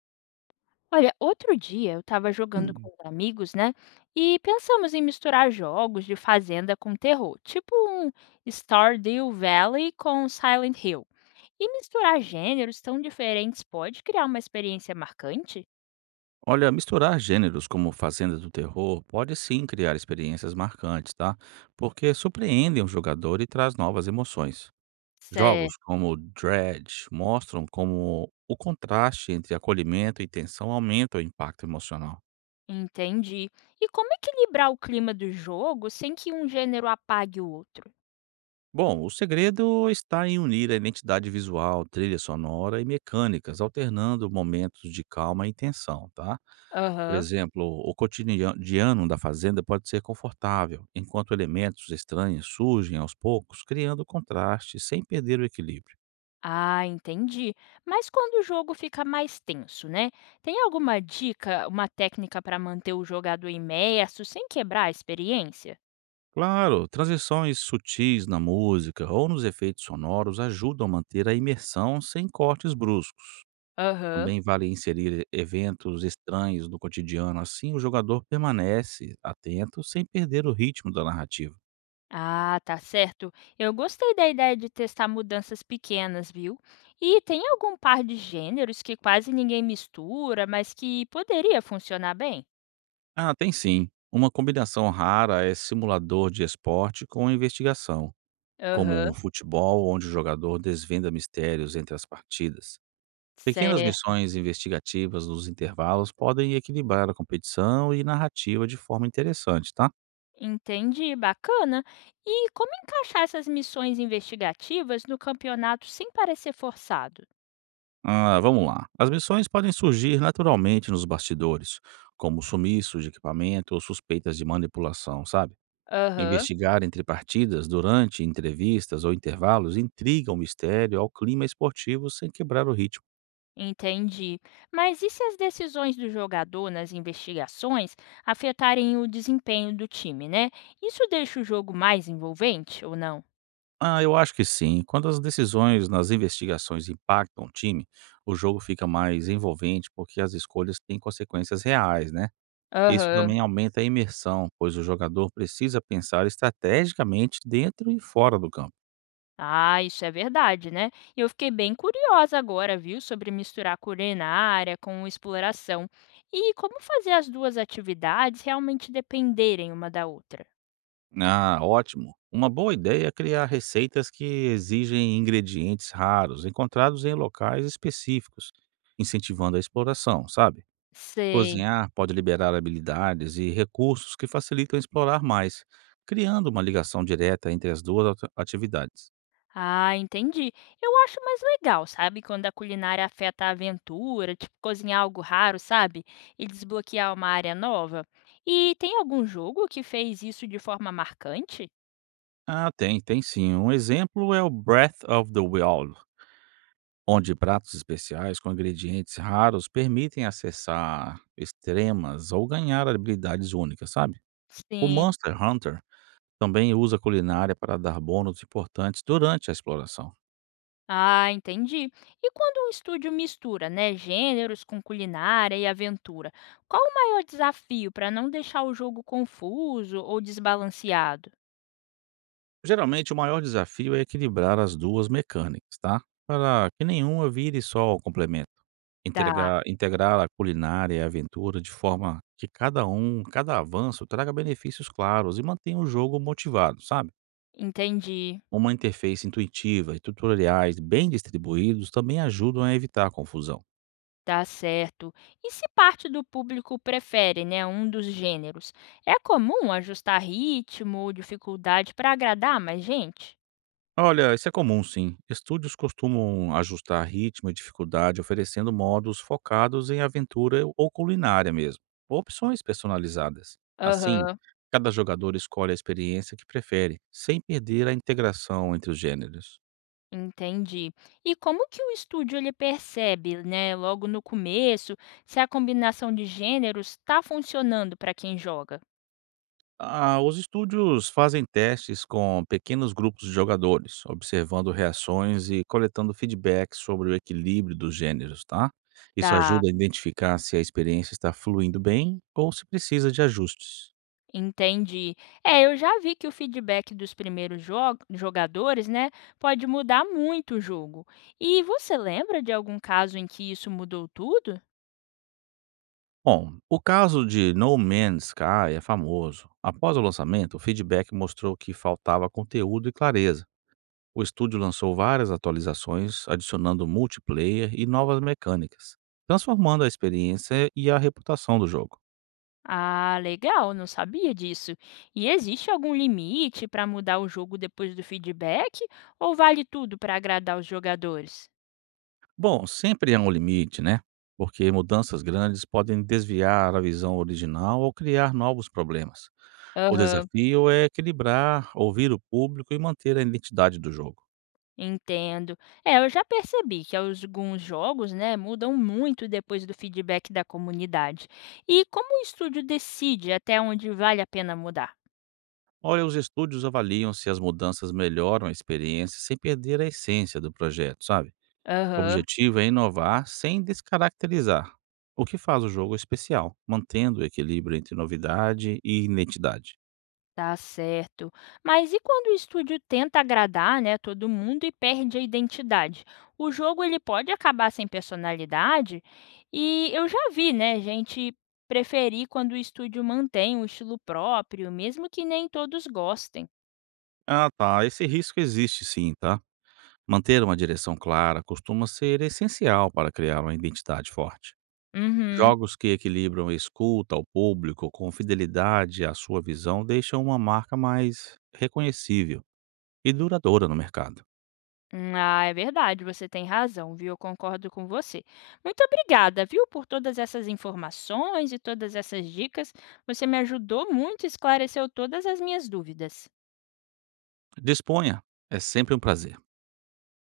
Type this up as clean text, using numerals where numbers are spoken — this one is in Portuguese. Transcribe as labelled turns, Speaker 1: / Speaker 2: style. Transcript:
Speaker 1: Olha, outro dia eu estava jogando com os amigos, né? E pensamos em misturar jogos de fazenda com terror, tipo um Stardew Valley com Silent Hill. E misturar gêneros tão diferentes pode criar uma experiência marcante?
Speaker 2: Olha, misturar gêneros como Fazenda do Terror pode sim criar experiências marcantes, tá? Porque surpreendem o jogador e traz novas emoções.
Speaker 1: Cê,
Speaker 2: Jogos como Dredge mostram como o contraste entre acolhimento e tensão aumenta o impacto emocional.
Speaker 1: entendi. E como equilibrar o clima do jogo sem que um gênero apague o outro?
Speaker 2: Bom, o segredo está em unir a identidade visual, trilha sonora e mecânicas, alternando momentos de calma e tensão, tá? Por
Speaker 1: Aham.
Speaker 2: exemplo, o cotidiano da fazenda pode ser confortável, enquanto elementos estranhos surgem aos poucos, criando contraste sem perder o equilíbrio.
Speaker 1: Ah, entendi. Mas quando o jogo fica mais tenso, né? Tem alguma dica, uma técnica para manter o jogador imerso sem quebrar a experiência?
Speaker 2: Claro, transições sutis na música ou nos efeitos sonoros ajudam a manter a imersão sem cortes bruscos.
Speaker 1: Aham.
Speaker 2: Também vale inserir eventos estranhos do cotidiano, assim o jogador permanece atento sem perder o ritmo da narrativa.
Speaker 1: Ah, tá certo. Eu gostei da ideia de testar mudanças pequenas, viu? E tem algum par de gêneros que quase ninguém mistura, mas que poderia funcionar bem?
Speaker 2: Ah, tem sim. Uma combinação rara é simulador de esporte com investigação, como um
Speaker 1: Aham.
Speaker 2: futebol onde o jogador desvenda mistérios entre as partidas. Pequenas
Speaker 1: Certo,
Speaker 2: missões investigativas nos intervalos podem equilibrar a competição e narrativa de forma interessante, tá?
Speaker 1: entendi, bacana. E como encaixar essas missões investigativas no campeonato sem parecer forçado?
Speaker 2: Ah, vamos lá. As missões podem surgir naturalmente nos bastidores, como sumiços de equipamento ou suspeitas de manipulação, sabe?
Speaker 1: Aham,
Speaker 2: Investigar entre partidas, durante entrevistas ou intervalos, intriga o mistério ao clima esportivo sem quebrar o ritmo.
Speaker 1: entendi. Mas e se as decisões do jogador nas investigações afetarem o desempenho do time, né? Isso deixa o jogo mais envolvente ou não?
Speaker 2: Ah, eu acho que sim. Quando as decisões nas investigações impactam o time, o jogo fica mais envolvente porque as escolhas têm consequências reais, né? Isso
Speaker 1: Aham.
Speaker 2: também aumenta a imersão, pois o jogador precisa pensar estrategicamente dentro e fora do campo.
Speaker 1: Ah, isso é verdade, né? Eu fiquei bem curiosa agora, viu, sobre misturar culinária com exploração. E como fazer as duas atividades realmente dependerem uma da outra?
Speaker 2: Ah, ótimo. Uma boa ideia é criar receitas que exigem ingredientes raros, encontrados em locais específicos, incentivando a exploração, sabe?
Speaker 1: Sei.
Speaker 2: Cozinhar pode liberar habilidades e recursos que facilitam explorar mais, criando uma ligação direta entre as duas atividades.
Speaker 1: Ah, entendi. Eu acho mais legal, sabe? Quando a culinária afeta a aventura, tipo cozinhar algo raro, sabe? E desbloquear uma área nova. E tem algum jogo que fez isso de forma marcante?
Speaker 2: Ah, tem sim. Um exemplo é o Breath of the Wild, onde pratos especiais com ingredientes raros permitem acessar extremas ou ganhar habilidades únicas, sabe? O
Speaker 1: Sim.
Speaker 2: Monster Hunter também usa a culinária para dar bônus importantes durante a exploração.
Speaker 1: Ah, entendi. E quando um estúdio mistura, né, gêneros com culinária e aventura, qual o maior desafio para não deixar o jogo confuso ou desbalanceado?
Speaker 2: Geralmente, o maior desafio é equilibrar as duas mecânicas, tá? Para que nenhuma vire só o complemento.
Speaker 1: Tá,
Speaker 2: Integrar a culinária e a aventura de forma que cada avanço traga benefícios claros e mantenha o jogo motivado, sabe?
Speaker 1: entendi.
Speaker 2: Uma interface intuitiva e tutoriais bem distribuídos também ajudam a evitar confusão.
Speaker 1: Tá certo. E se parte do público prefere, né, um dos gêneros, é comum ajustar ritmo ou dificuldade para agradar mais gente?
Speaker 2: Olha, isso é comum sim. Estúdios costumam ajustar ritmo e dificuldade, oferecendo modos focados em aventura ou culinária mesmo, ou opções personalizadas. Assim,
Speaker 1: Aham,
Speaker 2: cada jogador escolhe a experiência que prefere, sem perder a integração entre os gêneros.
Speaker 1: entendi. E como que o estúdio ele percebe, né, logo no começo, se a combinação de gêneros está funcionando para quem joga?
Speaker 2: Ah, os estúdios fazem testes com pequenos grupos de jogadores, observando reações e coletando feedback sobre o equilíbrio dos gêneros, tá? Isso
Speaker 1: Tá.
Speaker 2: ajuda a identificar se a experiência está fluindo bem ou se precisa de ajustes.
Speaker 1: Entendi. É, eu já vi que o feedback dos primeiros jogadores, né, pode mudar muito o jogo. E você lembra de algum caso em que isso mudou tudo?
Speaker 2: Bom, o caso de No Man's Sky é famoso. Após o lançamento, o feedback mostrou que faltava conteúdo e clareza. O estúdio lançou várias atualizações, adicionando multiplayer e novas mecânicas, transformando a experiência e a reputação do jogo.
Speaker 1: Ah, legal, não sabia disso. E existe algum limite para mudar o jogo depois do feedback? Ou vale tudo para agradar os jogadores?
Speaker 2: Bom, sempre há um limite, né? Porque mudanças grandes podem desviar a visão original ou criar novos problemas. O
Speaker 1: Aham.
Speaker 2: desafio é equilibrar, ouvir o público e manter a identidade do jogo.
Speaker 1: Entendo. É, eu já percebi que alguns jogos, né, mudam muito depois do feedback da comunidade. E como o estúdio decide até onde vale a pena mudar?
Speaker 2: Olha, os estúdios avaliam se as mudanças melhoram a experiência sem perder a essência do projeto, sabe? O
Speaker 1: Aham.
Speaker 2: objetivo é inovar sem descaracterizar, o que faz o jogo especial, mantendo o equilíbrio entre novidade e identidade.
Speaker 1: Tá certo. Mas e quando o estúdio tenta agradar, né, todo mundo e perde a identidade? O jogo ele pode acabar sem personalidade? E eu já vi, né, gente preferir quando o estúdio mantém o estilo próprio, mesmo que nem todos gostem.
Speaker 2: Ah, tá. Esse risco existe sim, tá? Manter uma direção clara costuma ser essencial para criar uma identidade forte.
Speaker 1: Uhum.
Speaker 2: Jogos que equilibram escuta ao público com fidelidade à sua visão deixam uma marca mais reconhecível e duradoura no mercado.
Speaker 1: Ah, é verdade, você tem razão, viu? Eu concordo com você. Muito obrigada, viu, por todas essas informações e todas essas dicas. Você me ajudou muito, e esclareceu todas as minhas dúvidas.
Speaker 2: Disponha, é sempre um prazer.